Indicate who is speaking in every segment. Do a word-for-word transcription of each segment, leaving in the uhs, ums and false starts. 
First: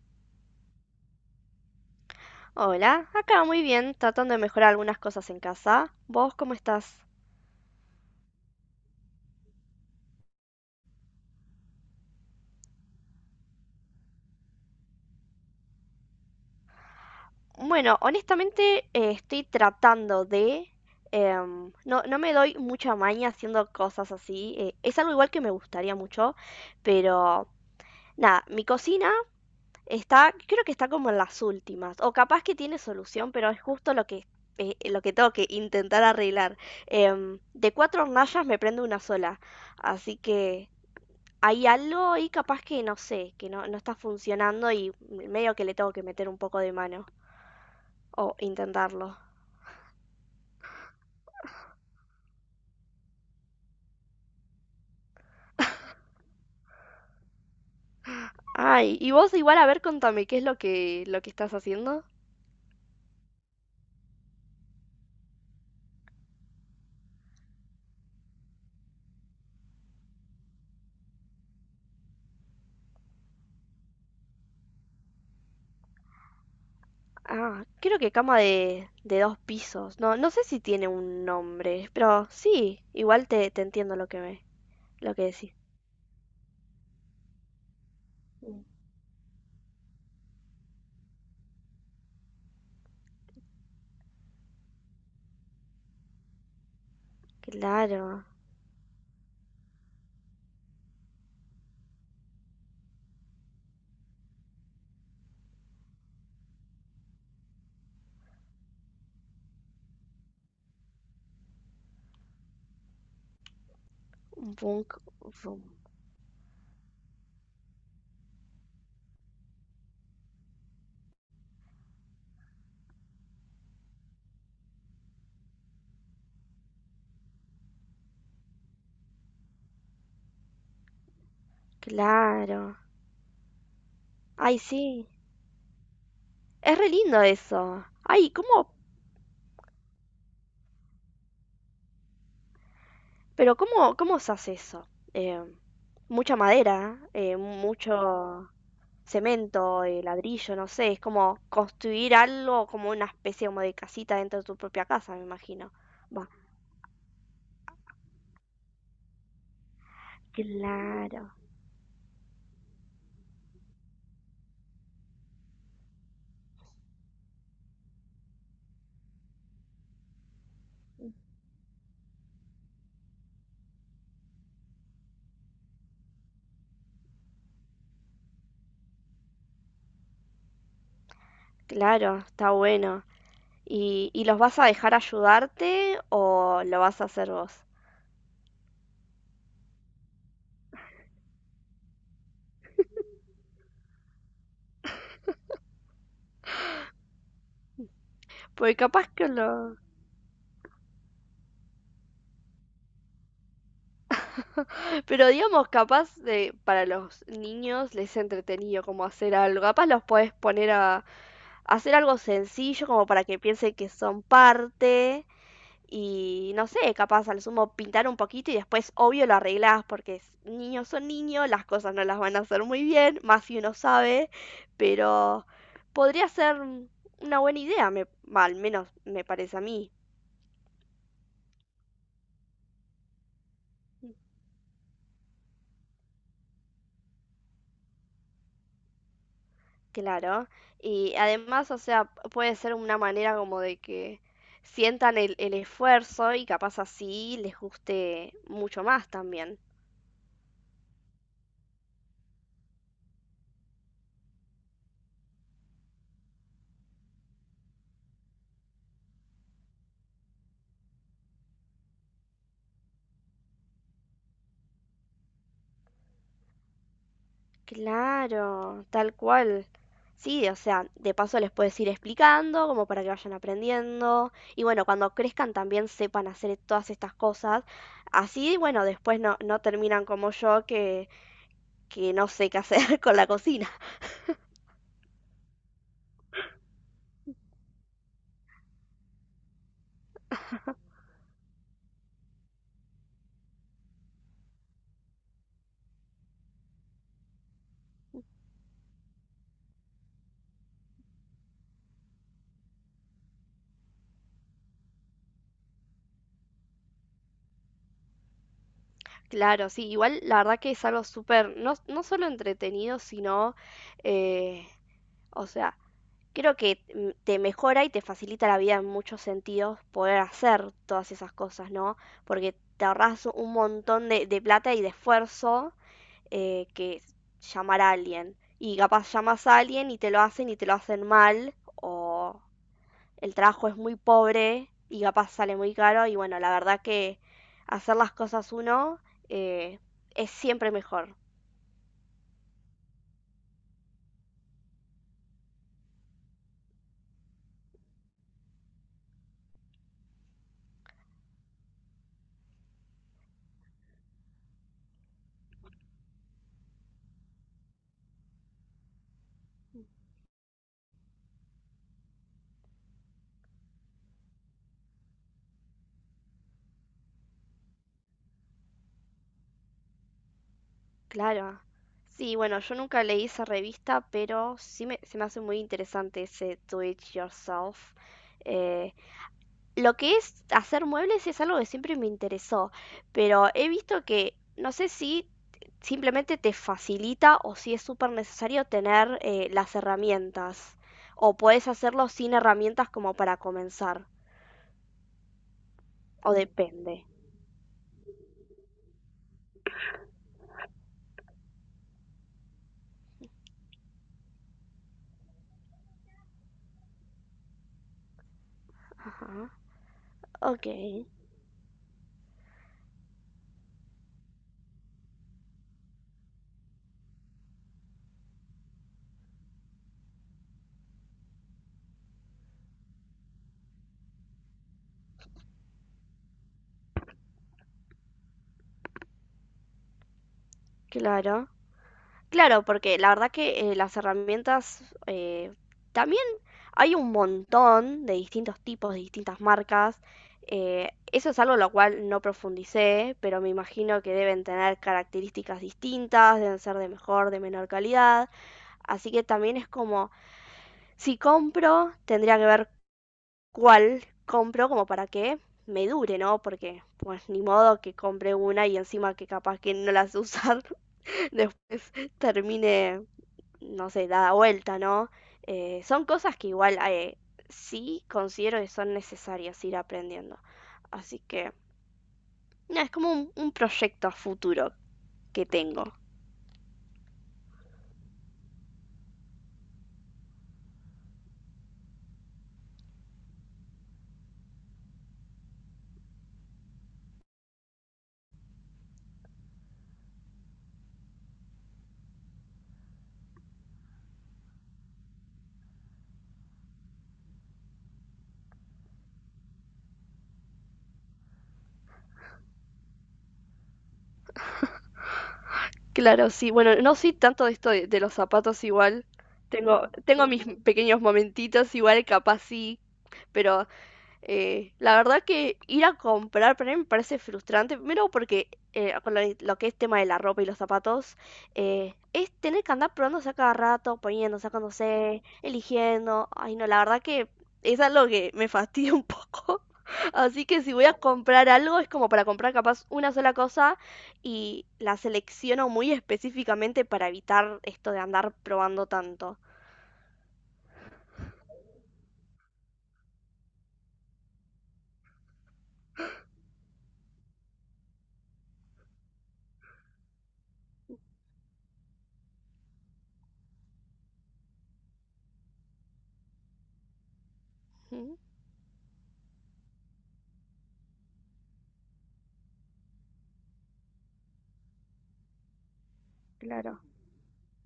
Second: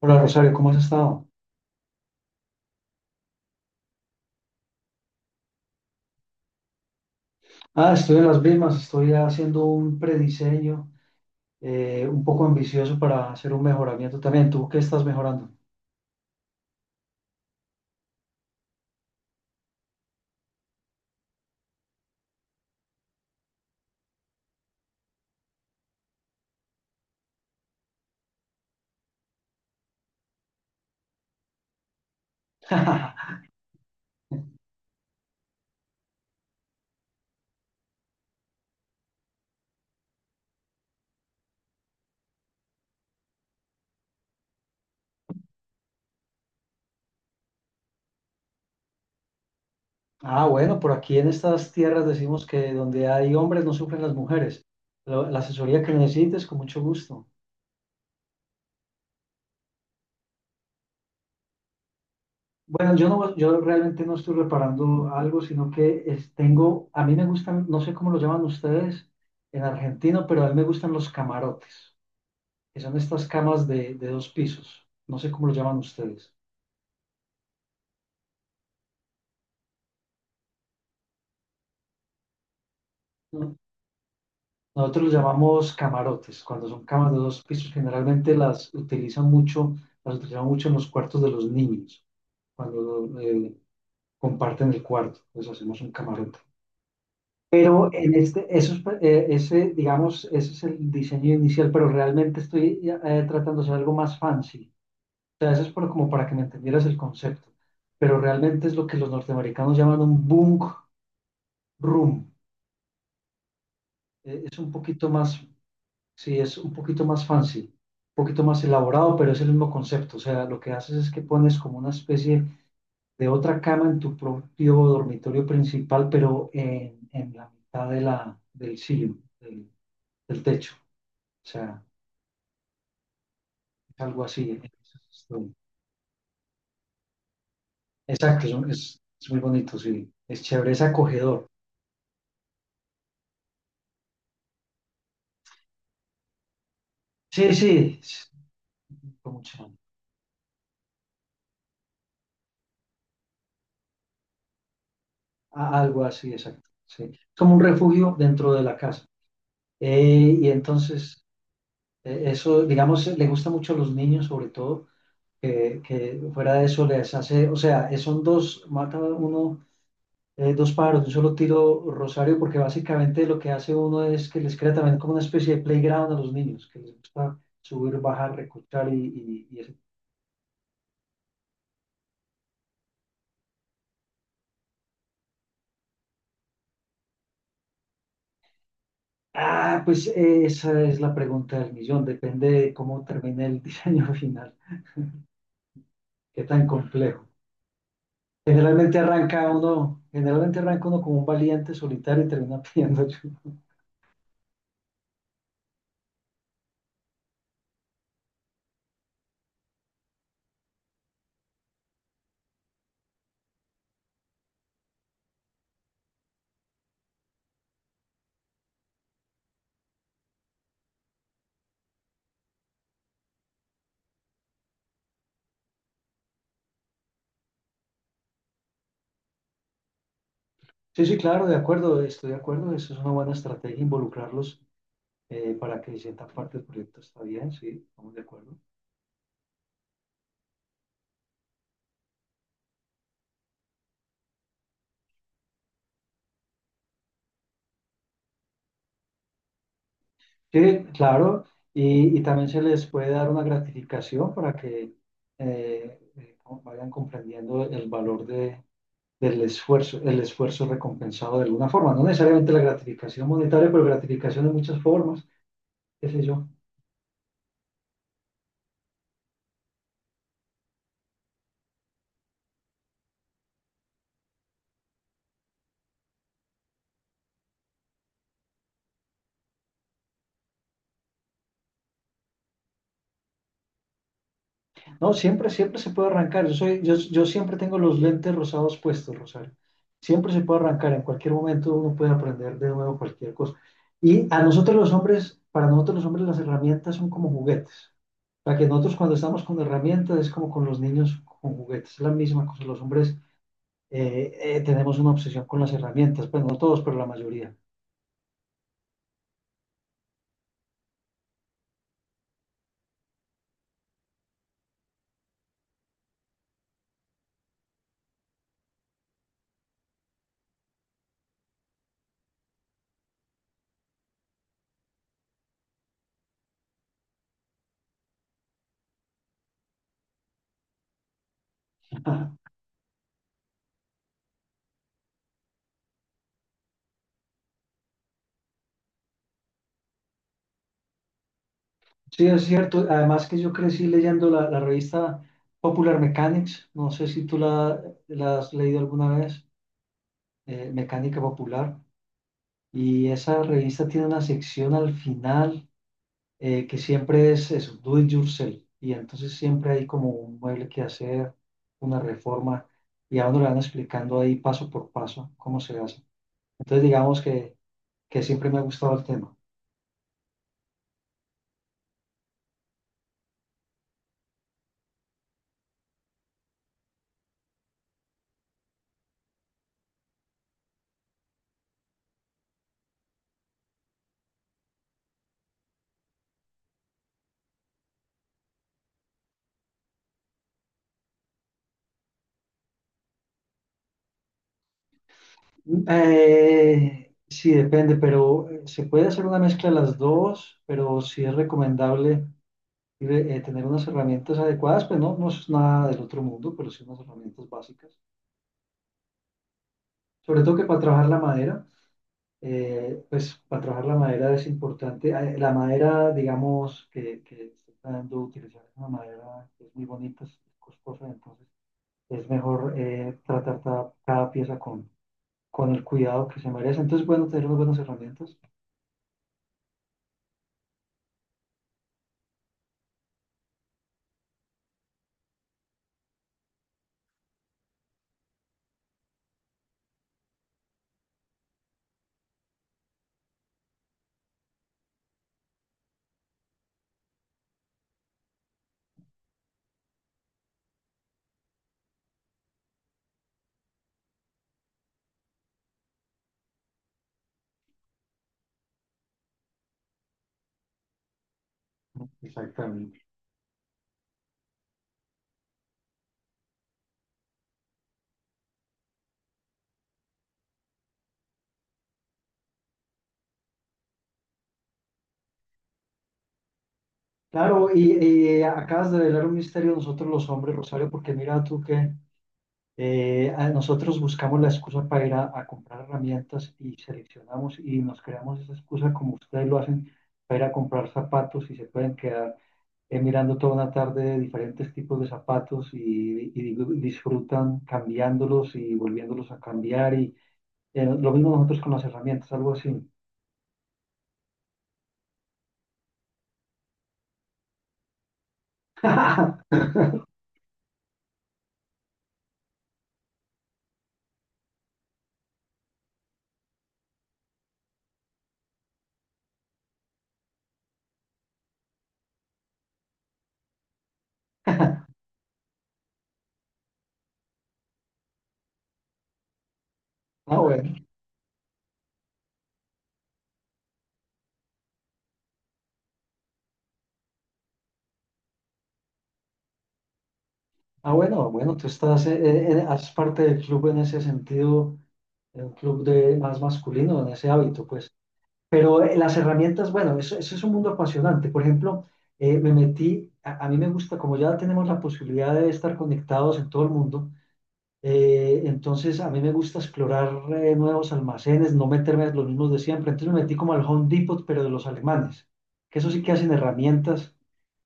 Speaker 1: Hola Rosario, ¿cómo has estado?
Speaker 2: Hola, acá muy bien, tratando de mejorar algunas cosas en casa. ¿Vos cómo estás?
Speaker 1: Ah, estoy en las mismas, estoy haciendo un prediseño eh, un poco ambicioso para hacer un mejoramiento también. ¿Tú qué estás mejorando?
Speaker 2: Bueno, honestamente eh, estoy tratando de... em, no, no me doy mucha maña haciendo cosas así. Eh, es algo igual que me gustaría mucho, pero nada, mi cocina está, creo que está como en las últimas, o capaz que tiene solución, pero es justo lo que, eh, lo que tengo que intentar arreglar. Em, de cuatro hornallas me prende una sola, así que... hay algo ahí capaz que no sé, que no, no está funcionando y medio que le tengo que meter un poco de mano o intentarlo.
Speaker 1: Ah, bueno, por aquí en estas tierras decimos que donde hay hombres no sufren las mujeres. Lo- La asesoría que necesites, con mucho gusto.
Speaker 2: Ay, y vos igual a ver, contame, ¿qué es lo que, lo que estás haciendo?
Speaker 1: Bueno, yo no, yo realmente no estoy reparando algo, sino que es- tengo, a mí me gustan, no sé cómo lo llaman ustedes en Argentina, pero a mí me gustan los camarotes, que son estas camas de, de dos pisos. No sé cómo lo llaman ustedes.
Speaker 2: Ah, creo que cama de, de dos pisos. No, no sé si tiene un nombre, pero sí, igual te,
Speaker 1: ¿No?
Speaker 2: te entiendo lo que me,
Speaker 1: Nosotros los
Speaker 2: lo que decís.
Speaker 1: llamamos camarotes, cuando son camas de dos pisos, generalmente
Speaker 2: Mm.
Speaker 1: las utilizan mucho, las utilizan mucho en los cuartos de los niños, cuando eh, comparten el cuarto, pues hacemos un camarote. Pero en
Speaker 2: Claro,
Speaker 1: este, eso es, eh, ese, digamos, ese es el diseño inicial, pero realmente estoy eh, tratando de hacer algo más fancy. O sea, eso es por- como para que me entendieras el concepto. Pero realmente es lo que los norteamericanos llaman un bunk room. Eh,
Speaker 2: un
Speaker 1: es un
Speaker 2: punk,
Speaker 1: poquito más,
Speaker 2: un-
Speaker 1: sí, es un poquito más fancy, un poquito más elaborado, pero es el mismo concepto. O sea, lo que haces es que pones como una especie de otra cama en tu propio dormitorio principal, pero en, en la mitad de la, del cielo del, del techo. O sea,
Speaker 2: claro.
Speaker 1: es algo
Speaker 2: Ay,
Speaker 1: así.
Speaker 2: sí, es re lindo eso. Ay,
Speaker 1: Exacto, es, un-
Speaker 2: ¿cómo
Speaker 1: es- es muy bonito, sí. Es chévere, es acogedor.
Speaker 2: Pero ¿cómo, cómo usás eso? Eh, mucha madera, eh,
Speaker 1: Sí, sí, es
Speaker 2: mucho
Speaker 1: como chan-
Speaker 2: cemento, eh, ladrillo, no sé, es como construir algo como una especie como de casita dentro de tu propia casa, me imagino.
Speaker 1: a- algo
Speaker 2: Va,
Speaker 1: así, exacto. Sí. Es como un refugio dentro de la casa. Eh, y entonces...
Speaker 2: claro,
Speaker 1: Eh, Eso, digamos, le gusta mucho a los niños, sobre todo, que, que fuera de eso les hace, o sea, eh, son dos, mata uno, eh, dos pájaros de un solo tiro, Rosario, porque básicamente lo que hace uno es que les crea también como una especie de playground a los niños, que les gusta subir, bajar, recortar y, y, y eso.
Speaker 2: claro, está bueno. ¿Y, y los vas a dejar ayudarte o lo vas a hacer vos?
Speaker 1: Ah, pues eh, esa es la pregunta del millón, depende de cómo termine el diseño final, qué tan complejo.
Speaker 2: Porque
Speaker 1: Generalmente
Speaker 2: capaz que lo...
Speaker 1: arranca uno, generalmente arranca uno como un valiente solitario y termina pidiendo ayuda.
Speaker 2: Pero digamos, capaz de, para los niños les es entretenido como hacer algo. Capaz los podés poner a, hacer algo sencillo como para que piensen que son parte y no sé, capaz al sumo pintar un poquito y después obvio lo arreglás porque es- niños son niños, las cosas no las van a hacer muy bien, más si uno sabe, pero podría ser una buena idea, me, al menos me parece a mí.
Speaker 1: Sí, sí, claro, de acuerdo, estoy de acuerdo. Eso es una buena estrategia, involucrarlos eh, para que sientan parte del proyecto. Está bien, sí, estamos de acuerdo.
Speaker 2: Claro, y además, o sea, puede ser una manera como de que sientan el, el esfuerzo y capaz así les guste mucho más también.
Speaker 1: Sí, claro, y, y también se les puede dar una gratificación para que eh, eh, como vayan comprendiendo el valor de, del esfuerzo, el esfuerzo recompensado de alguna forma. No necesariamente la gratificación monetaria, pero gratificación de muchas formas, qué sé yo.
Speaker 2: Claro, tal cual. Sí, o sea, de paso les puedes ir explicando, como para que vayan aprendiendo. Y bueno, cuando crezcan también sepan hacer todas estas cosas. Así, bueno, después no, no terminan como yo que, que no sé qué hacer con la cocina.
Speaker 1: No, siempre, siempre se puede arrancar. Yo soy, yo, yo siempre tengo los lentes rosados puestos, Rosario. Siempre se puede arrancar. En cualquier momento uno puede aprender de nuevo cualquier cosa. Y a nosotros los hombres, para nosotros los hombres las herramientas son como juguetes. O sea, que nosotros cuando estamos con herramientas es como con los niños con juguetes. Es la misma cosa. Los hombres eh, eh, tenemos una obsesión con las herramientas. Pues no todos, pero la mayoría.
Speaker 2: Claro, sí, igual la verdad que es algo súper, no, no solo entretenido, sino, eh, o sea, creo que mm, te mejora y te facilita la vida en muchos sentidos poder hacer todas esas cosas, ¿no? Porque te ahorras un montón de, de plata y de esfuerzo eh, que es llamar a alguien. Y capaz llamas a alguien y te lo hacen y te lo hacen mal, o el trabajo es muy pobre y capaz sale muy caro. Y bueno, la verdad que hacer las cosas uno eh, es siempre mejor.
Speaker 1: Sí, es cierto. Además que yo crecí leyendo la, la revista Popular Mechanics. No sé si tú la, la has leído alguna vez, eh, Mecánica Popular. Y esa revista tiene una sección al final eh, que siempre es eso, do it yourself. Y entonces siempre hay como un mueble que hacer, una reforma, y a uno le van explicando ahí paso por paso cómo se hace. Entonces digamos que, que siempre me ha gustado el tema.
Speaker 2: Claro. Sí, bueno, yo nunca leí esa revista, pero sí me, se me hace muy interesante ese Do It Yourself. Eh, lo que es hacer muebles es algo que siempre me interesó, pero he visto que no sé si simplemente te facilita o si es súper necesario tener eh, las herramientas, o puedes hacerlo sin herramientas como para comenzar, o depende.
Speaker 1: Eh, sí, depende, pero eh, se puede hacer una mezcla de las dos, pero sí es recomendable eh, tener unas herramientas adecuadas, pues no, no es nada del otro mundo, pero sí unas herramientas básicas.
Speaker 2: Ajá.
Speaker 1: Sobre todo que
Speaker 2: Ok,
Speaker 1: para trabajar la madera, eh, pues para trabajar la madera es importante. Eh, La madera, digamos, que, que está dando utilizar es una madera que es muy bonita, es costosa, entonces es mejor eh, tratar cada, cada pieza con, con el cuidado que se merece. Entonces, bueno, tener unas buenas herramientas.
Speaker 2: claro. Claro, porque la verdad que eh, las herramientas eh, también hay un montón de distintos tipos, de distintas marcas. Eh, eso es algo lo cual no profundicé, pero me imagino que deben tener características distintas, deben ser de mejor, de menor calidad. Así que también es como, si compro, tendría que ver cuál compro como para que me dure, ¿no? Porque pues ni modo que compre una y encima que capaz que no las usar después
Speaker 1: Exactamente.
Speaker 2: termine no sé, dada vuelta, ¿no? Eh, son cosas que igual eh, sí considero que son necesarias ir aprendiendo. Así que no, es como un, un proyecto a futuro que tengo.
Speaker 1: Claro, y, y eh, acabas de velar un misterio de nosotros los hombres, Rosario, porque mira tú que eh, a- nosotros buscamos la excusa para ir a, a comprar herramientas y seleccionamos y nos creamos esa excusa como ustedes lo hacen para ir a comprar zapatos y se pueden quedar eh, mirando toda una tarde diferentes tipos de zapatos y, y di- disfrutan cambiándolos y volviéndolos a cambiar y eh, lo mismo nosotros con las herramientas, algo así.
Speaker 2: Claro, sí. Bueno, no soy tanto de esto de, de los zapatos igual. Tengo, tengo mis pequeños momentitos igual, capaz sí, pero Eh, la verdad que ir a comprar para mí me parece frustrante, primero porque eh, con lo, lo que es tema de la ropa y los zapatos, eh, es tener que andar probándose a cada rato, poniendo, sacándose, eligiendo. Ay, no, la verdad que es algo que me fastidia un poco.
Speaker 1: Ah,
Speaker 2: Así que si
Speaker 1: bueno.
Speaker 2: voy a comprar algo, es como para comprar capaz una sola cosa y la selecciono muy específicamente para evitar esto de andar probando tanto.
Speaker 1: Ah, bueno, bueno, tú estás, eh, eh, eh, haces parte del club en ese sentido, un club de más masculino, en ese hábito, pues. Pero eh, las herramientas, bueno, eso, eso es un mundo apasionante. Por ejemplo, eh, me metí, a, a mí me gusta, como ya tenemos la posibilidad de estar conectados en todo el mundo, eh, entonces a mí me gusta explorar eh, nuevos almacenes, no meterme en los mismos de siempre. Entonces me metí como al Home Depot, pero de los alemanes, que eso sí que hacen
Speaker 2: Claro.
Speaker 1: herramientas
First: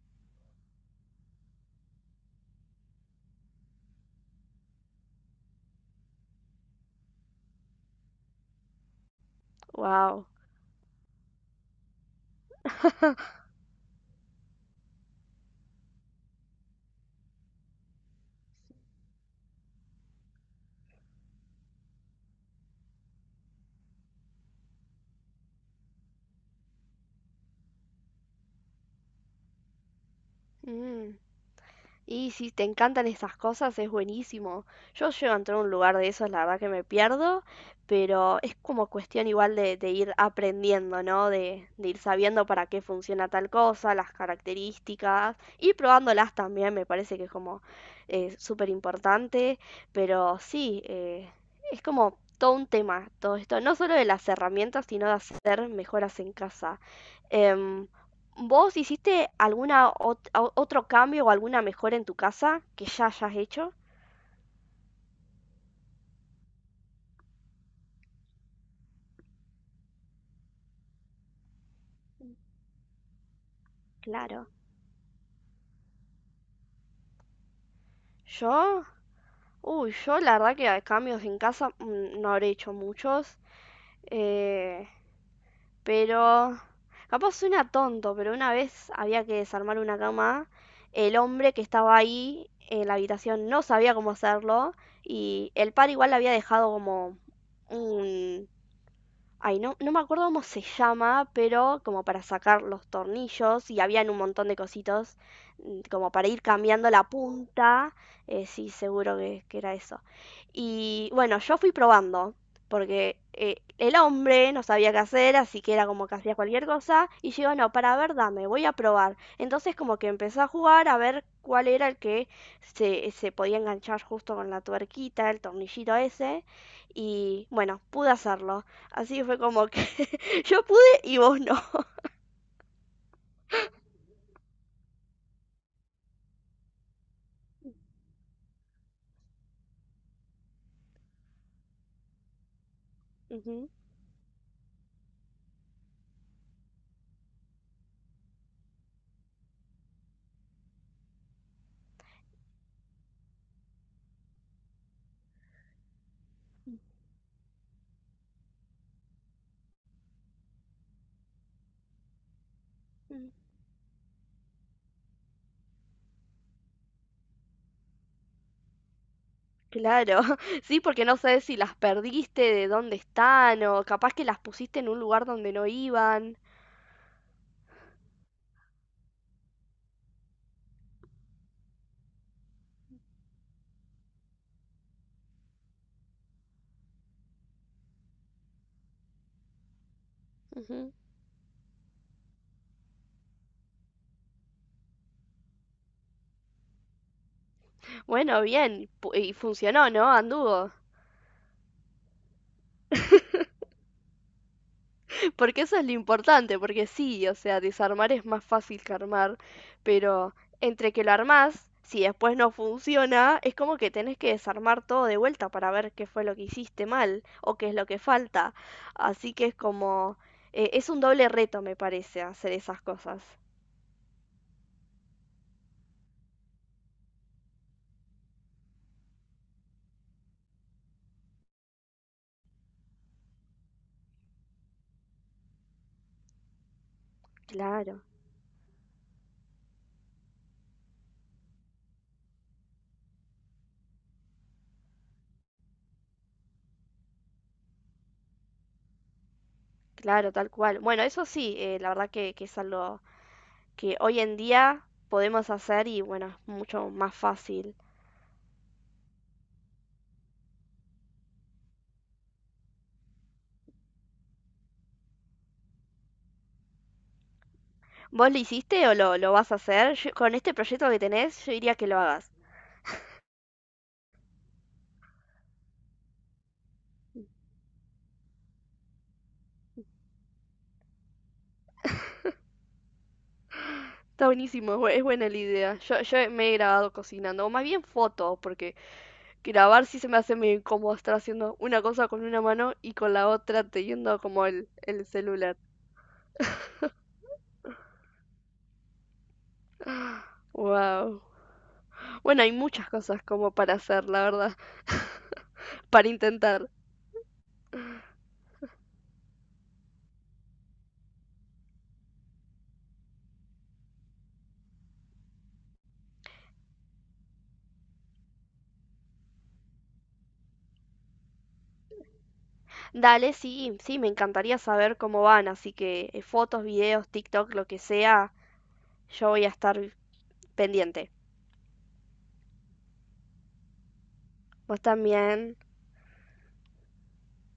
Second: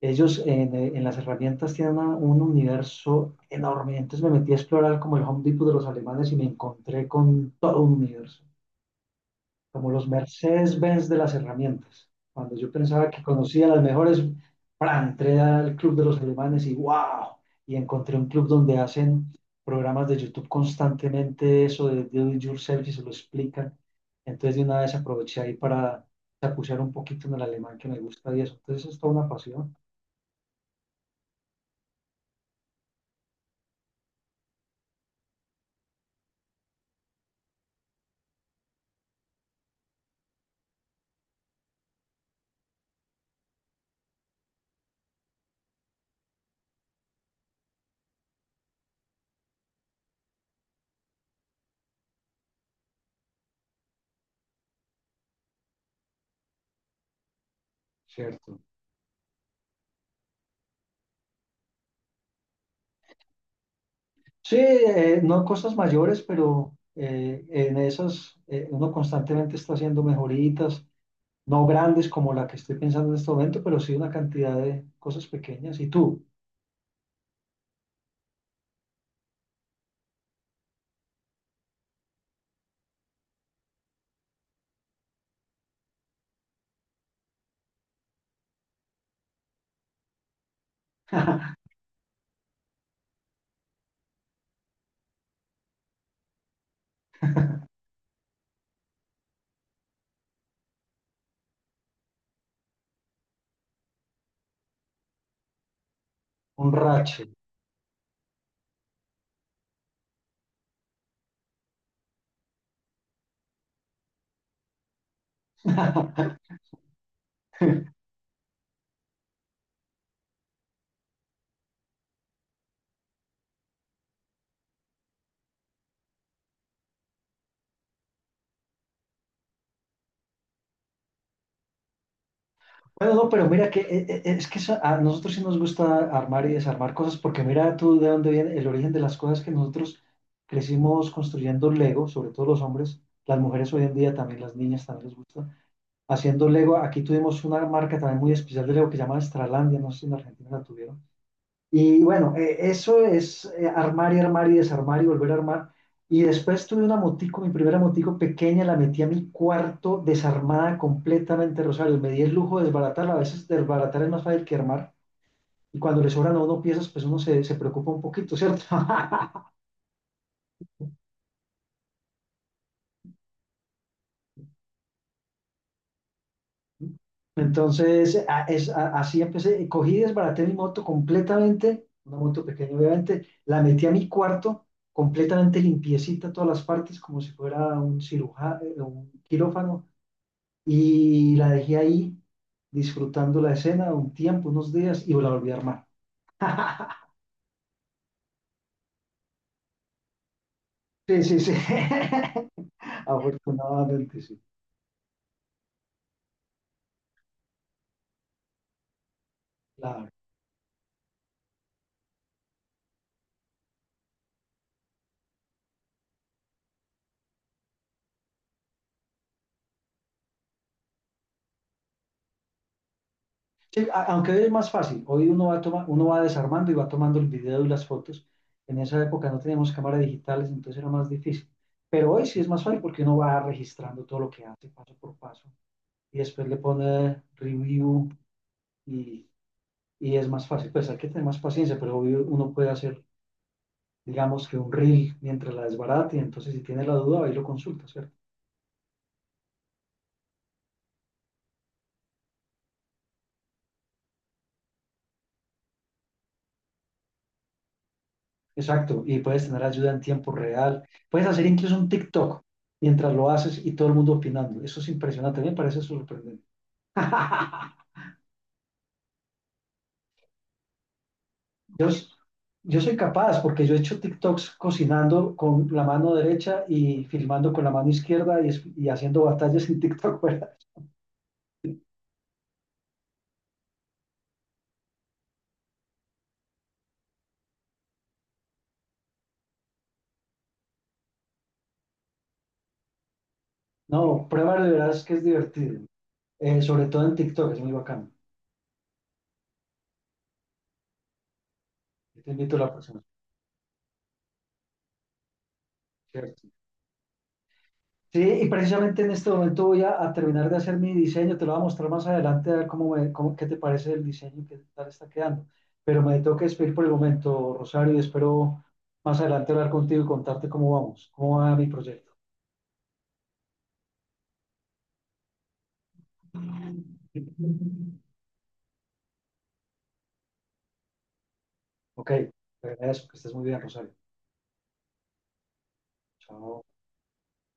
Speaker 1: ellos en, eh, en las herramientas tienen una- un universo enorme. Entonces me metí a explorar como el Home Depot de los alemanes y me encontré con todo un universo, como los
Speaker 2: Wow.
Speaker 1: Mercedes-Benz de las herramientas. Cuando yo pensaba que conocía las mejores, ¡pra! Entré al club de los alemanes y wow, y encontré un club donde hacen programas de YouTube constantemente, eso de Do It Yourself y se lo explican. Entonces de una vez aproveché ahí para chapucear un poquito en el alemán que me gusta y eso. Entonces es toda una pasión.
Speaker 2: Y si te encantan esas cosas, es buenísimo. Yo llego a entrar a un lugar de esos, la verdad que me pierdo, pero es como cuestión igual de, de ir aprendiendo, ¿no? De, de ir sabiendo para qué funciona tal cosa, las características, y probándolas también, me parece que es como eh, súper importante, pero sí, eh, es como todo un tema, todo esto, no solo de las herramientas, sino de hacer mejoras en casa. Em,
Speaker 1: Cierto.
Speaker 2: ¿vos hiciste alguna ot- o- otro cambio o alguna mejora en tu casa que ya hayas hecho?
Speaker 1: Sí, eh, no cosas mayores, pero eh, en esas eh, uno constantemente está haciendo mejoritas, no grandes como la que estoy pensando en este momento, pero sí una
Speaker 2: Claro.
Speaker 1: cantidad de cosas pequeñas. ¿Y tú?
Speaker 2: Yo, uy, yo la verdad que a cambios en casa mm, no habré hecho muchos, eh, pero capaz suena tonto, pero una vez había que desarmar una cama, el hombre que estaba ahí en la habitación no sabía cómo hacerlo y el par igual le había dejado como un, Ay, no, no me acuerdo cómo se llama, pero como para sacar los tornillos y habían un montón de cositos mm, como para ir
Speaker 1: Un
Speaker 2: cambiando la
Speaker 1: rache.
Speaker 2: punta. Eh, sí, seguro que, que era eso. Y bueno, yo fui probando, porque eh, el hombre no sabía qué hacer, así que era como que hacía cualquier cosa. Y yo digo, no, para ver, dame, voy a probar. Entonces como que empecé a jugar a ver cuál era el que se, se podía enganchar justo con la tuerquita, el tornillito ese. Y bueno, pude hacerlo. Así fue como que yo pude y vos no.
Speaker 1: Bueno, no, pero mira que eh, eh, es que eso- a nosotros sí nos gusta armar y desarmar cosas, porque mira tú de dónde viene el origen de las cosas que nosotros crecimos construyendo Lego, sobre todo los hombres, las
Speaker 2: Ujú.
Speaker 1: mujeres hoy en día también, las niñas también les gusta haciendo Lego. Aquí tuvimos una marca también muy especial de Lego que se llama Estralandia, no sé si en Argentina la tuvieron. Y bueno, eh, eso es eh, armar y armar y desarmar y volver a armar. Y después tuve una motico, mi primera motico pequeña, la metí a mi cuarto desarmada completamente, Rosario. Me di el lujo de desbaratarla. A veces desbaratar es más fácil que armar. Y cuando le sobran a uno piezas, pues uno se, se preocupa un poquito, ¿cierto?
Speaker 2: Claro, sí, porque no sabes si las perdiste, de dónde están, o capaz que las pusiste en un lugar donde no iban.
Speaker 1: Entonces, a- es, a- así empecé. Cogí y desbaraté mi moto completamente, una moto pequeña, obviamente. La metí a mi cuarto, completamente limpiecita todas las partes, como si fuera un cirujano, un quirófano.
Speaker 2: Ujú.
Speaker 1: Y la dejé ahí, disfrutando la escena un tiempo, unos días, y la volví a armar.
Speaker 2: Bueno, bien, pu- y funcionó, ¿no? Anduvo.
Speaker 1: Sí, sí, sí. Afortunadamente, sí.
Speaker 2: Porque eso es lo importante, porque sí, o sea, desarmar es más fácil que armar,
Speaker 1: Claro.
Speaker 2: pero entre que lo armás, si después no funciona, es como que tenés que desarmar todo de vuelta para ver qué fue lo que hiciste mal o qué es lo que falta. Así que es como, eh, es un doble reto, me parece, hacer esas cosas.
Speaker 1: Sí, a- aunque hoy es más fácil, hoy uno va toma- uno va desarmando y va tomando el video y las fotos. En esa época no teníamos cámaras digitales, entonces era más difícil. Pero hoy sí es más fácil porque uno va registrando todo lo que hace paso por paso y después le pone
Speaker 2: Claro,
Speaker 1: review y, y es más fácil. Pues hay que tener más paciencia, pero obvio uno puede hacer, digamos que un reel mientras la desbarata y entonces si tiene la duda, ahí lo consulta, ¿cierto?
Speaker 2: claro, tal cual. Bueno, eso sí, eh, la verdad que, que es algo que hoy en día podemos hacer y bueno, es mucho más fácil.
Speaker 1: Exacto, y puedes tener ayuda en tiempo real. Puedes hacer incluso un TikTok mientras lo haces y todo el mundo opinando. Eso es impresionante, me parece sorprendente.
Speaker 2: ¿Vos lo hiciste o lo, lo vas a hacer? Yo- con este proyecto que tenés, yo diría
Speaker 1: Yo,
Speaker 2: que lo
Speaker 1: s-
Speaker 2: hagas.
Speaker 1: yo soy capaz porque yo he hecho TikToks cocinando con la mano derecha y filmando con la mano izquierda y, es- y haciendo batallas en TikTok. ¿verdad?
Speaker 2: Está buenísimo, es bu- es buena la idea. Yo, yo me he grabado cocinando, o más bien fotos, porque grabar sí se me hace medio incómodo estar haciendo una cosa con una mano y con la otra teniendo
Speaker 1: No,
Speaker 2: como
Speaker 1: prueba
Speaker 2: el,
Speaker 1: de verás
Speaker 2: el
Speaker 1: que es
Speaker 2: celular.
Speaker 1: divertido. Eh, sobre todo en TikTok, es muy bacano.
Speaker 2: Wow.
Speaker 1: Yo te
Speaker 2: Bueno, hay
Speaker 1: invito a la
Speaker 2: muchas
Speaker 1: próxima.
Speaker 2: cosas como para hacer, la verdad. Para
Speaker 1: ¿Cierto?
Speaker 2: intentar.
Speaker 1: Sí, y precisamente en este momento voy a, a terminar de hacer mi diseño, te lo voy a mostrar más adelante, a ver cómo me, cómo- qué te parece el diseño y qué tal está quedando. Pero me tengo que despedir por el momento, Rosario, y espero más adelante hablar contigo y contarte cómo vamos, cómo va mi proyecto.
Speaker 2: Dale, sí, sí, me encantaría saber cómo van, así que eh, fotos, videos, TikTok, lo que sea, yo voy a estar pendiente.
Speaker 1: Ok, te agradezco, que estés muy bien, Rosario.
Speaker 2: Vos también.
Speaker 1: Chao.